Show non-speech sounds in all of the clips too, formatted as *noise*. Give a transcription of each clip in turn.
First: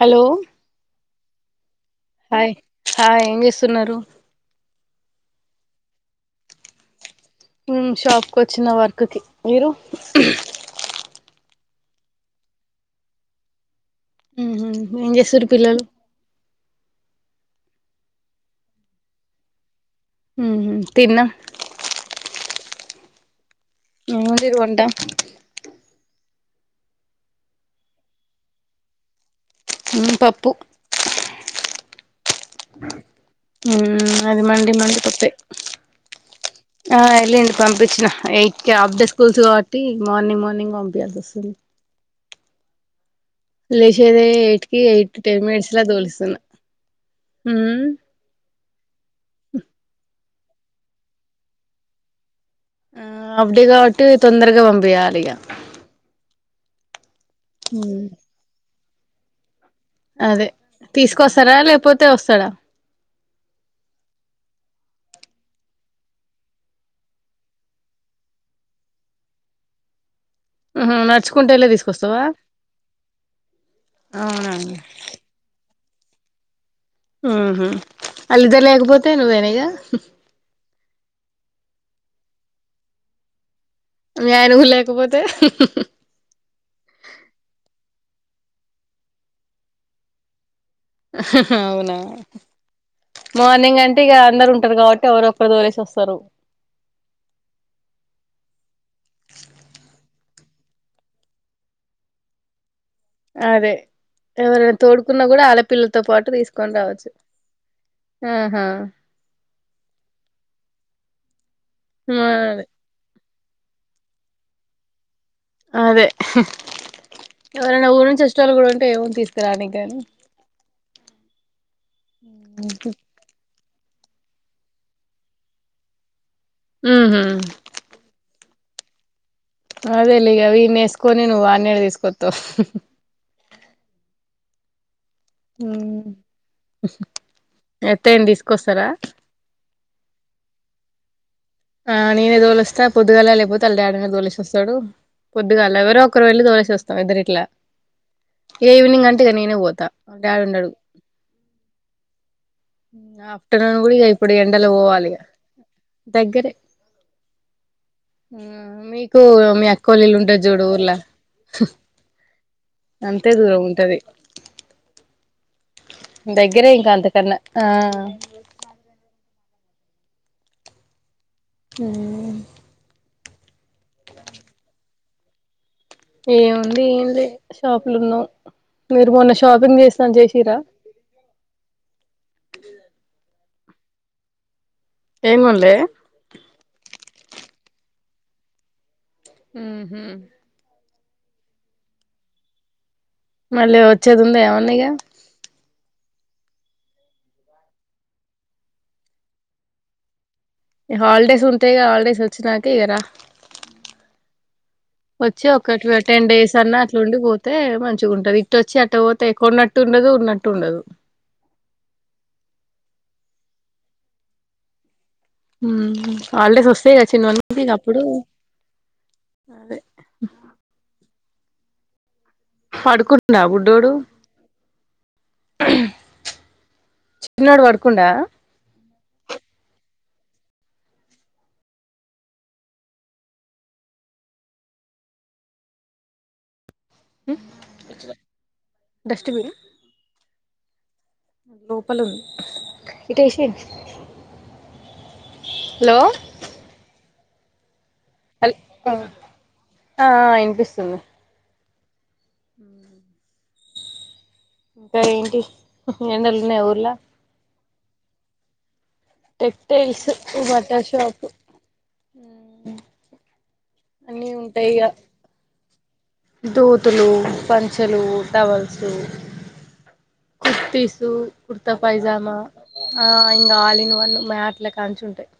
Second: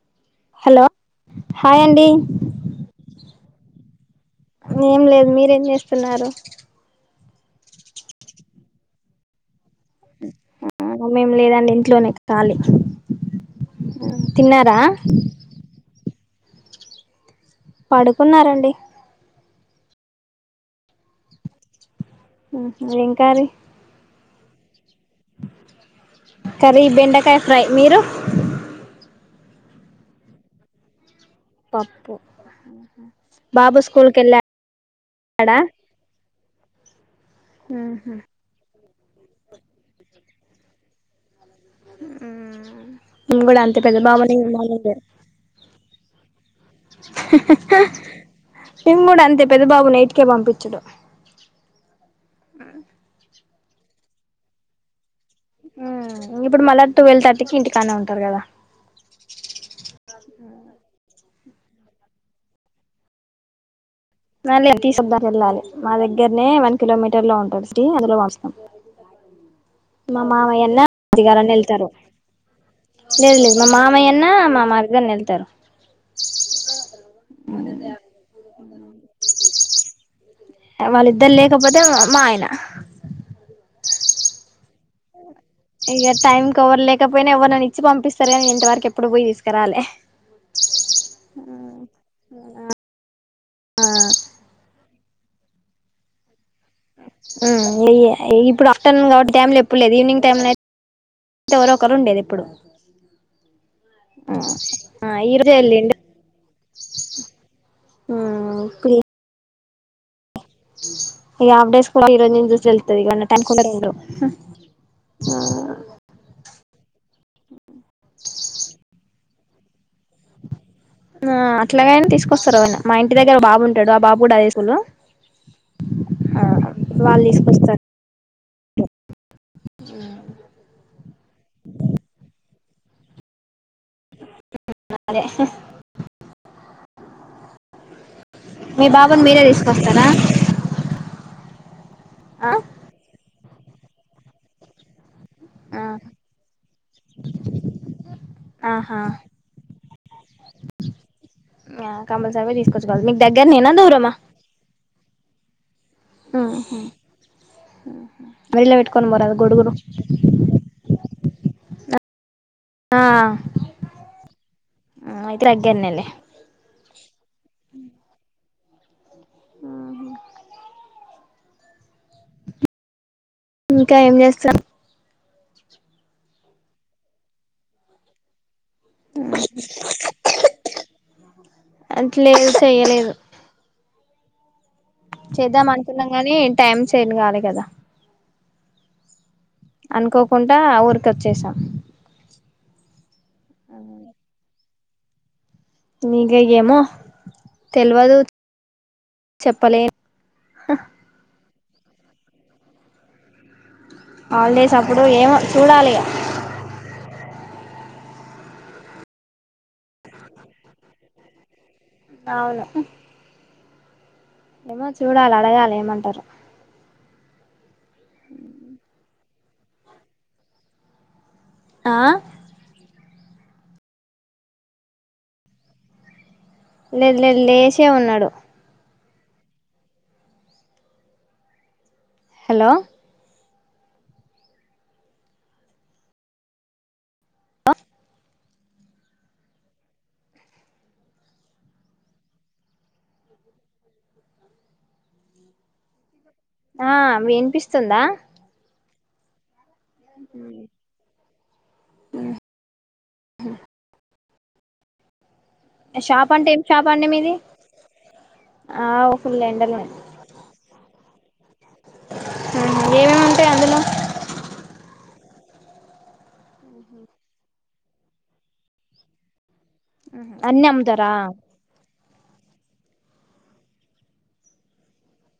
Hello hello hi అండీ hi hi ఏం చేస్తున్నారు ఏం లేదు మీరేం చేస్తున్నారు ఉమ్ షాప్ కు వచ్చిన వర్క్ కి మీరు ఆ మేమ్ లేదండి ఇంట్లోనే ఖాళీ తిన్నారా మ్మ్ ఏం చేస్తురు పిల్లలు పడుకున్నారండి ఊహు తిన్న ఉహు ఏం కర్రీ ఏం వండిరు వంట కర్రీ బెండకాయ్ ఫ్రై మీరు ఉమ్ పప్పు పప్పు ఉమ్ హు బాబు స్కూల్ మ్మ్ కెళ్లా అది మండి మండి పప్పే డా ఆ ఎళ్ళిండు పంపిచ్చిన ఎయి ట్కే హాఫ్ డే స్కూల్స్ కాబట్టి మార్నింగ్ మార్నింగ్ పంపియాల్సి వస్తుంది. మ్మ్ లేచేదే ఎయిట్ కి ఎయిట్ టెన్ మినిట్స్ ల తోలిస్తున్న. అహ్ హ హ మేం కూడ అంతే పెద్ద బాబుని ఎయిట్ కే పంపిచ్చుడు. ఆ హాఫ్ డే కావట్టి తొందరగా పంపియాలి ఇగ. ఉమ్ ఇంగా ఇప్పుడు మళ్ళా టువెల్ థర్టీకి ఇంటికాన్నె మ్మ్ ఉంటరు కదా. అదే తీసుకొస్తరా లేకపోతే వస్తరా వ్యాన్ లేదు తీసుకొత్తానికి వెళ్ళాలి మా దగ్గరనే వన్ కిలోమీటర్ లో ఉంటది సిటీ అందులో పంపిస్తాం. మా మామయ్య అన్న, మ్మ్ హు మర్ది నడుచుకుంటూ గారన్న వెళ్ళి ఎళ్తరు. తీసుకొస్తావా లేదు లేదు మా మామయ్యన్న మా అవునా మరిదన్న ఎళ్తరు. ఊహు ఆల్లిద్దరు లేకపోతె నువ్వేనిగ వాళ్ళిద్దరు లేకపోతే మా ఆయన మీ ఆయన గూడ లే ఇగ టైంకెవరు లేకపోయినా ఎవరినైనా ఇచ్చి పంపిస్ తరు గాని నేను ఇంతవరకు ఎప్పుడు పోయి తీస్కరాలే అవునా మార్నింగ్ ఆ అంటే ఇగ అందరు ఉంటరు కావ ట్టి ఎవరొ ఒక్కరు తోలేసి వస్తరు. ఉమ్ ఇప్పుడు ఆఫ్టర్నూన్ కాబట్టి టైమ్ లో ఎప్పుడు లేదు ఈవినింగ్ టైమ్ ల అయి ఎవరొ ఒకరు ఉండేది ఎప్పుడు అదే ఎవరైనా తోడుకున్నా ఈ కూడా రోజే వెళ్ళిండు ఆలపిల్లలతో పాటు తీసుకొని రావచ్చు. ఆహా ఇప్పుడు ఇగ హాఫ్ డేస్ స్కూల్ అదే *unintelligible* వెల్తది టైంకు ఉండనే ఉండవు. అదే ఎవరన్నా ఊరి నుంచి వచ్చేటోలు కూడా ఉంటే ఏముంది తీస్ దానికి కాని ఆ అట్లాగైనా తీసుకొస్తారువాన్ని మా ఇంటి దగ్గర బాబుంటే టాడు ఆ బాబు కూడా అదే స్కూలు ఊహూ ఓ కొత్త ఎత్త తీసు మీ బాబుని మీరే తీసుకొస్తారా ఆ నేనే ఆ తోలిస్తా పొద్దుగాల లేకపోతే వాళ్ళ డాడీ నే తోలేసి వస్తాడు పొద్దుగాల ఎవరో ఒకరు వెళ్ళి తోలేసి వస్తాం ఇద్దరు ఇట్లా ఇగ ఆహా ఈవినింగ్ అంటేగా నేనే పోతా డాడుండడు కంపల్సరీగా తీసుకొచ్చుకోవాలి మీకు దగ్గర నేనా ఆఫ్టర్నూన్ గూడా ఇక దూరమా ఇప్పుడు ఎండలో పోవాలిగా దగ్గరే మరిలా పెట్టుకొని మీకు పోరాదు మీ గొడుగులు అక్కోళ ఇల్లు ఉంటది చూడు ఊర్లా ఆ అంతే దూరం ఉంటది అయితే దగ్గరనేలే దగ్గరే ఇంకా అంతకన్నా ఆ హ్మ్ ఇంకా ఏం చేస్తాం ఏముంది ఏమి లే షాపులో ఉన్నాం మీరు మొన్న షాపింగ్ చేస్తాను చేసిరా లేదు చెయ్యలేదు ఏం చేద్దాం కొనలే అనుకున్నాం కాని టైమ్ సేన్ కాలే కదా ఉహు అనుకోకుండా ఊరికి వచ్చేసా మళ్ళీ వచ్చేది ఉందా ఏవన్నా ఇగా మీగ ఏమో తెల్వదు చెప్పలే హాలిడేస్ ఉంటయిగ హాలిడేస్ వచ్చినాక ఇక రా హాలిడేస్ అప్పుడు ఏమో వచ్చి ఒక చూడాలి టెన్ డేస్ అన్నా అట్లుండి పో తే మంచిగా ఉంటది ఇట్టొచ్చి అట్ట పోతే కొన్నట్టు ఉండదు ఉన్నట్టు ఉండదు అవును ఏమో చూడాలి అడగాలి హ్మ్ ఏమంటారు హాలిడేస్ వస్తయిగ చిన్నోనికి అప్పుడు ఆ పడుకుండా బుడ్డోడు లేదు లేదు చిన్నాడు లేచే పడుకుండా ఉన్నాడు హలో డస్ట్బన్ లోపల ఉంది ఇటేసేయండి హలో ఆ మీ వినిపిస్తుందా హల్ ఆ ఆ వినిపిస్తుంది ఉ హ ఇంకా ఏంటి షాప్ ఎండలు అంటే ఏం ఉన్నాయా షాప్ ఊర్లో అండి మీది ఆ ఫుల్ ఎండలు టెక్స్టైల్స్ బట్టలషాపు ఏమేమి ఉంటాయి అందులో అన్నీ ఉంటాయి ఇక దొతులు పంచలు టవల్సు అన్ని కుర్తీసు అమ్ముతారా కుర్తా పైజమా ఆ ఇంకా ఆల్ ఇన్ వన్ మేట్ల కాడ నుంచి ఉంటాయి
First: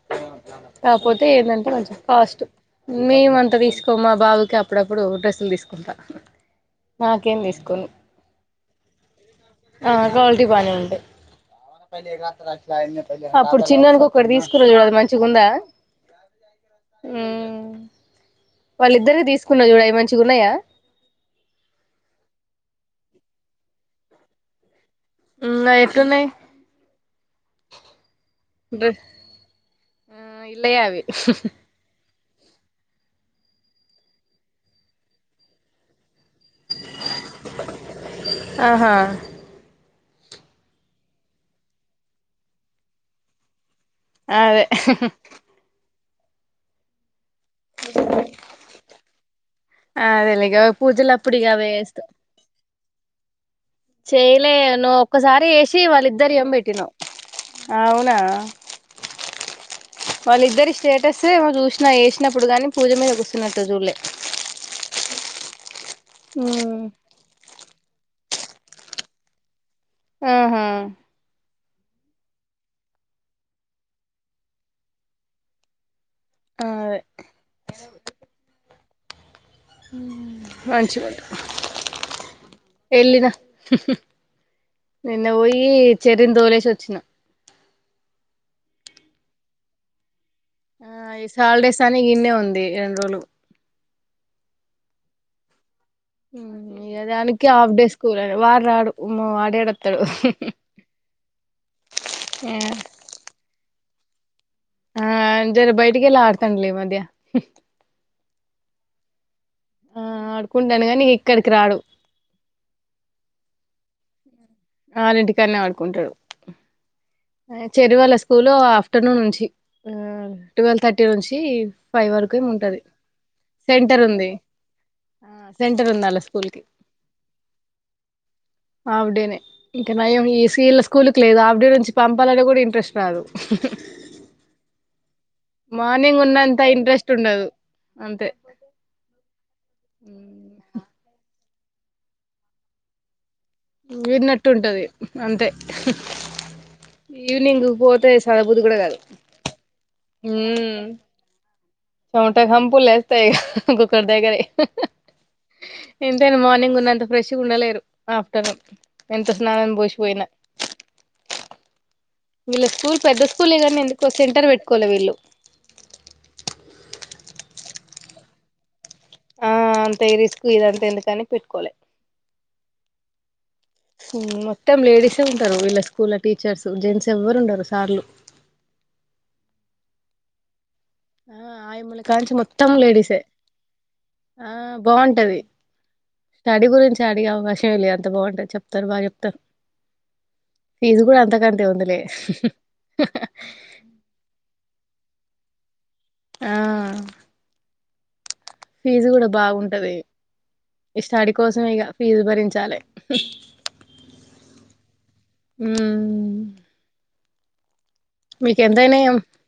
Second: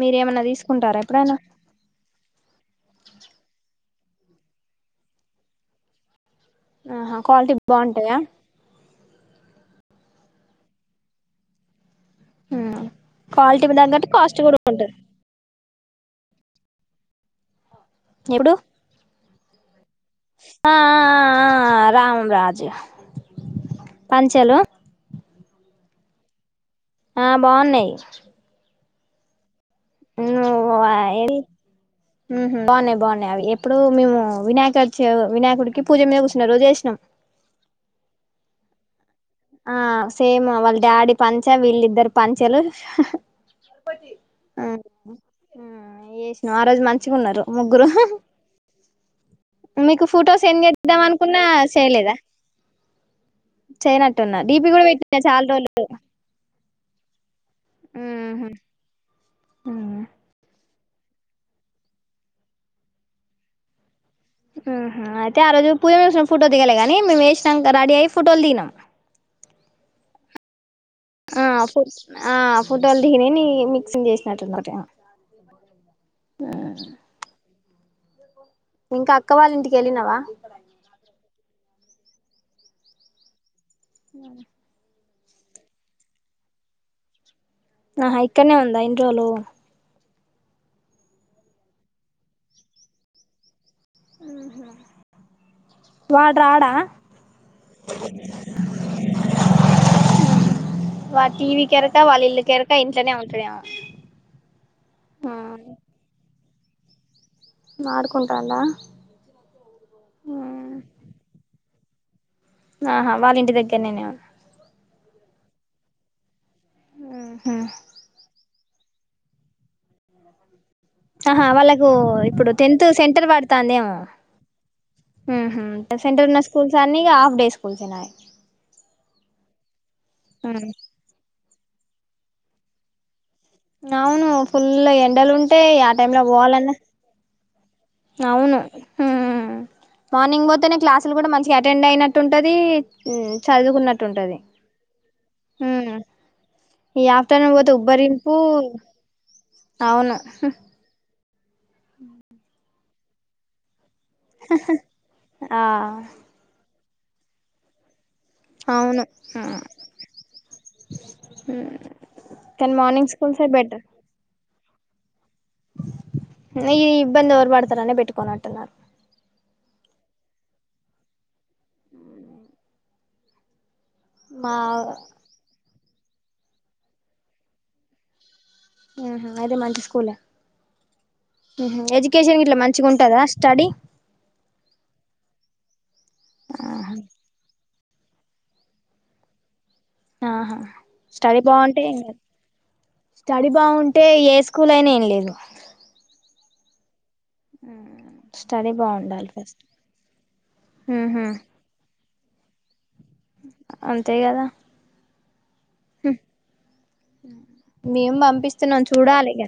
మీరేమన్నా తీసుకుంటారా కాకపోతే ఎప్పుడైనా ఏంటంటే మంచిగ కాస్ట్ మేం అంత తీసుకోము మా బాబుకి అప్పుడప్పుడు డ్రెస్సులు తీసుకుంటా ఆహా నాకేం క్వాలిటీ తీసుకోను బావుంటాయా ఆ క్వాలిటీ బానే ఉంటాయి అప్పుడు క్వాలిటీ చిన్నోనికి తగ్గట్టు ఒకటి కాస్ట్ కూడా తీసుకున్నావు చూడు అది ఉంటది మంచిగా ఉందా ఊ ఎప్పుడు వాళ్ళిద్దరికీ తీసుకున్నా చూడు అయి మం ఆ ఆ ఆ ఆ ఆ రాంరాజ్ పంచెలు ఇంగ ఎట్లునాయి ఆ బావున్నాయి డ్రు ఆ ఈళ్ళవే అవి ఊహూ బావున్నాయి బావున్నాయి అవి ఎప్పుడో మేము వినాయక చవ్ వినాయకుడికి పూజ మీద సిన రోజు ఏసినం ఆహా ఆ సేమ్ వాళ్ళ డాడీ పంచ వీళ్ళిద్దరూ పంచలు అవే ఏసినా ఆ రోజు మంచిగున్నరు ముగ్గురూ మీకు అదేలే ఫోటోస్ ఇగ సెండ్ చేద్దాం పూజలప్పుడు అనుకున్నా ఇగ అవే చేస్తాం చేయలేదా చేయనట్టున్నారు చేయలే డీపీ కూడా నువ్ పెట్టినా చాలా ఒక్కసారి రోజులు ఏసి వాళ్ళిద్దరువి ఏమో బెట్టినావు అవునా వాళ్ళిద్దరి స్టేటస్ ఏమో చూసినా వేసినప్పుడు కానీ పూజ మీద కూస్సున్నట్టు జూల్లే ఉమ్ హు అయితే ఆ రోజు పూజ మీద కూస్సున్న ఫోటో దిగలే ఉమ్ కానీ మేము వేసినాంక రెడీ అయి ఫోటోలు దిగినం ఆహా ఆ ఫు ఆ ఫోటోలు దిగినయి నీయి మిక్సింగ్ చేసినట్టు ఉన్న ఒక్కటి ఆ ఆ అదే ఇంకా అక్క వాళ్ళ ఇంటికి వెళ్ళినవా వెళ్లినా అహ నిన్న వోయి చెర్రీని తోలేసి వచ్చిన అహ ఇక్కన్నే ఉందా ఇన్ని రోలు ఆ ఈ హాలిడేస్ అని ఈన్నే ఉంది ఇన్ని రోలు మ్మ్ హ్మ్ మ్ ఇగ దానికే హాఫ్ డే స్కూల్ అని వాడు రాడు వాడు ఏడ వత్తాడు వాడు టీవీకి ఎరుక వాళ్ళ ఇల్లు కెరుక ఇంట్లోనే ఉంటడేమో ఆ జర బయట కెళ్ళి ఆడతాండులే ఈ మధ్య ఆడుకుంటాండా ఆ ఆడుకుంటాండు గానీ ఇక్కడికి రాడు ఆహా వాళ్ళ ఇంటి దగ్గర్నేనేమో వాళ్ళ ఇంటికాన్నే ఆడుకుంటడు ఉహు చెర్రీ వాళ్ళ స్కూలు ఆఫ్టర్నూన్ నుంచి టువెల్ థర్టీ నుంచి ఆహా వాళ్ళకు ఫైవ్ వరకేమో ఇప్పుడు ఉంటది టెన్త్ సెంటర్ పడుతాందేమో సెంటర్ ఉంది ఆ ఉహు ఉంది ఆళ్ళ సెంటర్ ఉన్నా స్కూల్ కి స్కూల్స్ అన్ని ఇగ హాఫ్ డే స్కూల్స్ ఏ నాయే హాఫ్ డే నే ఇంకా నయం ఈసీళ్ళ స్కూల్ కి లేదు ఆవిడే నుంచి పంపాలనే కూడా ఇంట్రెస్ట్ రాదు హూ హూ అవును ఫుల్ ఎండలు ఉంటాయి ఆ టైమ్ లో మార్నింగ్ ఉన్నంత పోవాలన్నా ఇంట్రెస్ట్ ఉండదు అంతే అవును ఊ మార్నింగ్ ఓతేనే క్లాస్లు కూడా మంచి కి అటెండ్ అయినట్టుంటది ఊ చదువుకున్నట్టు ఉంటది విన్నట్టు అంతే ఊ ఈ యాప్ తోనీ ఈవినింగ్ పోతే ఉబ్బరింపు చదవబుద్ధి కూడా కాదు అవును షవట కంపు లేస్తాయిగ గు ఒకరి దగ్గరే ఆ ఎంతైనా మార్నింగ్ ఉన్న అంత ఫ్రెష్ ఉండలేరు ఆఫ్టర్నూన్ అవును ఎంత స్నానం పోసిపోయిన వీళ్ళ కానీ స్కూల్ మార్నింగ్ పెద్ద స్కూల్సే స్కూలే గానీ ఎందుకో సెంటర్ వెట్టుకోలె వీళ్ళు నీ ఈ ఇబ్బంది ఎవరు పడతారనే పెట్టుకోను అంటున్నా ఆ అంత ఈ రిస్క్ ఇదంత ఎందుకని పెట్కోలె నాన మొత్తం లేడీసే ఉంటారు వీళ్ళ స్కూల్లో టీచర్స్ జెంట్స్ ఎవ్వరు ఉండరు సార్లు ఆహా అయితే మంచి స్కూల్ ఆ ఎ ఆయమ్మల కాంచి ఎడ్యుకేషన్ గిట్లా మొత్తం మంచిగా ఉంటుందా లేడీసే స్టడీ ఆ బాగుంటది స్టడీ గురించి అడిగే అవకాశం లే అంత బావుంటంది చెప్తారు బా చెప్తారు ఆహా ఫీజు గూడా స్టడీ అంతకంటే బాగుంటే ఏం ఉందిలే కాదు స్టడీ బావుంటే ఏ స్కూల్ అయినా ఏం లేదు ఆ స్టడీ ఫీజు గూడా బాగుండాలి ఫస్ట్ బాగుంటది ఈ ఉహు స్టడీ కోసమే ఇగ ఫీజు భరించాలి అంతే కదా మ్మ్ మేమ్ పంపిస్తున్నాం చూడాలి ఇగ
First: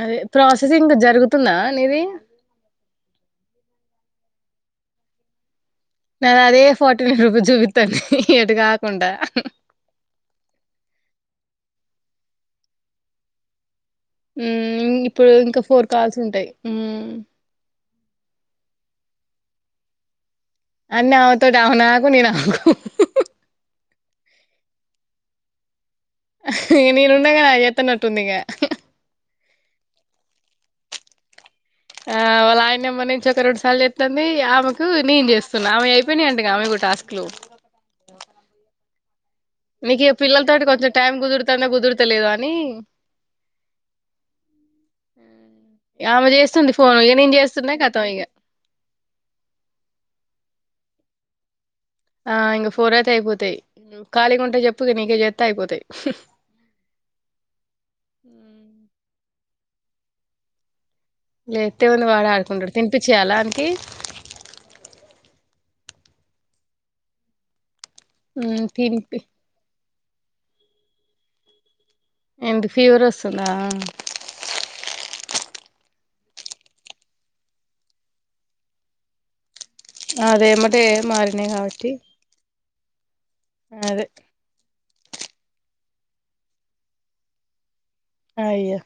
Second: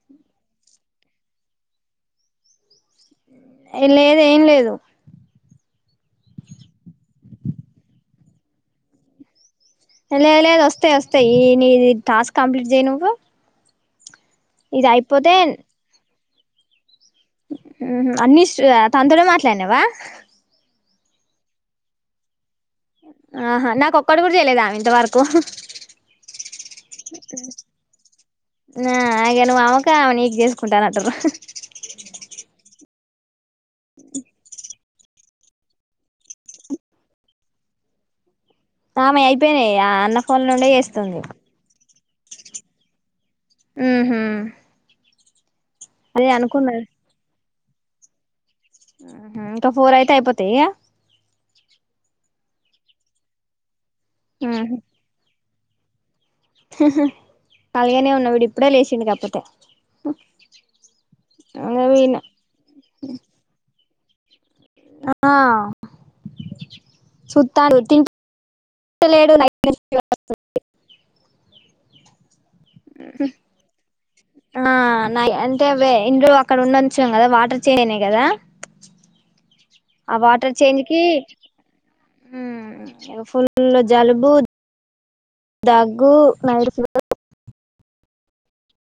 అదే ప్రాసెసింగ్ జరుగుతుందా నీది లేదు ఏం లేదు నను అదే ఫార్టీ నైన్ రూపీస్ జూవితాంది ఎటు కాకుండ లేద్ లేద్ వస్తాయి వస్తాయి ఈ నీది టాస్క్ కంప్లీట్ జేయ్ నువ్వు ఇది మ్మ్ ఇప్పుడు అయిపోతే ఇంకా ఫోర్ కాల్స్ ఉంటాయ్ మ్మ్ అన్ని తనతోనే మాట్లాడినావా అన్నీ అవుతోడి ఆవు నాకు నీ నాకు ఆహా నాకు ఒక్కటి గూడా జేయలె ఆమె ఇంతవరకు నేను ఉన్నాగా నాకు చెత్తనట్టు ఉంది ఇగ నువ్ అవ్వకా ఆమె నీకు జేసుకుంటాను అంటుర్రు ఆ వాలాయన్ నెంబర్ నుంచి ఒక రెండు సార్లు చెత్తంది ఆమెకు నేను చేస్తున్నా ఆమె అయిపోయినీ అంటగా ఆమెకు టాస్క్ లు ఆమె అయిపో నీకు ఇగ పిల్లల తోటి కొంచెం టైం కుదురుతంద కుదురుతులేదో అని మ్మ్ హు ఆమె చేస్తుంది ఫోన్ ఇగ నేను జేస్తున్నా కతం ఇగ ఇంకా ఫోర్ అయితే అయిపోతాయ ఆ ఇంకా ఫోర్ అయితే అయిపోతాయ్ ఖాళీగా ఉంటే చెప్పు ఇగ నీకే చెత్త అయిపోతాయ్ అలాగనే ఉన్నా విడు ఇప్పుడే లేచిండు కాకపోతే ఇంగ లేత్తే ఉంది వీన్ వాడు ఆడుకుంటాడు తినిపిచేయ్యాలా ఆనికి ఆ చుత్త ఆగు మ్మ్మ్ పిబిప్పి *inaudible* ఎందుకు ఫీవర్ వస్తుందా ఆ నాయన్ తెవే ఇన్ని రోలు అక్కనొంచం కదా వాటర్ చెంజ్ అయినయ్ కదా ఆ వాటర్ చేంజ్ అదేమటే కి మారినాయి కాబట్టి ఫుల్లు అదే జలుబు దగ్గు నైట్ ఫీవర్ అయ్యో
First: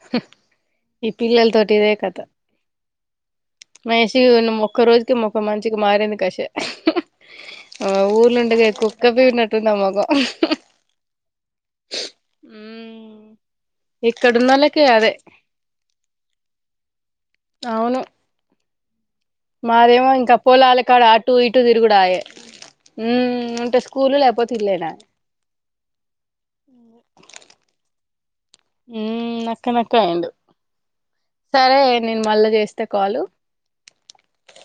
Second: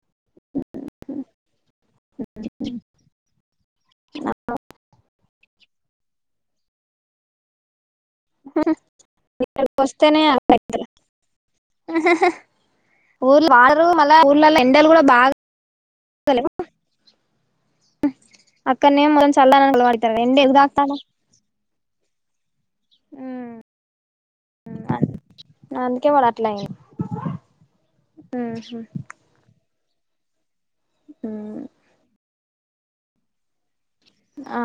ఈ పిల్లల తోటి ఇదే కథ మా ఎష్యు నిన్న ఒక్క రోజుకే మొఖం మంచిగా మారింది కశ ఆ ఊర్లు ఉండగ కుక్క పీకిన్నట్టుంది నా ముఖం ఊర్ల వాళ్ళ మళ్ళ ఊర్ళలో ఇక్కడున్నోళ్ళకి ఎండలు కూడా అదే బాగా హలో అవును అక్కనే ఏమో చల్లదనానికి అలవాటు మాదేమో పడతారు ఎండ ఇంకా ఎందుకు పొలాల తాగుతాంది అక్కడ ఉ ఉంటే స్కూల్ లేకపోతే ఇల్లేనాయే అందుకే వాడు అట్లాయిండు నక్క నక్క అయ్యిండు సరే నేను మళ్ళా చేస్తే కాలు ఆ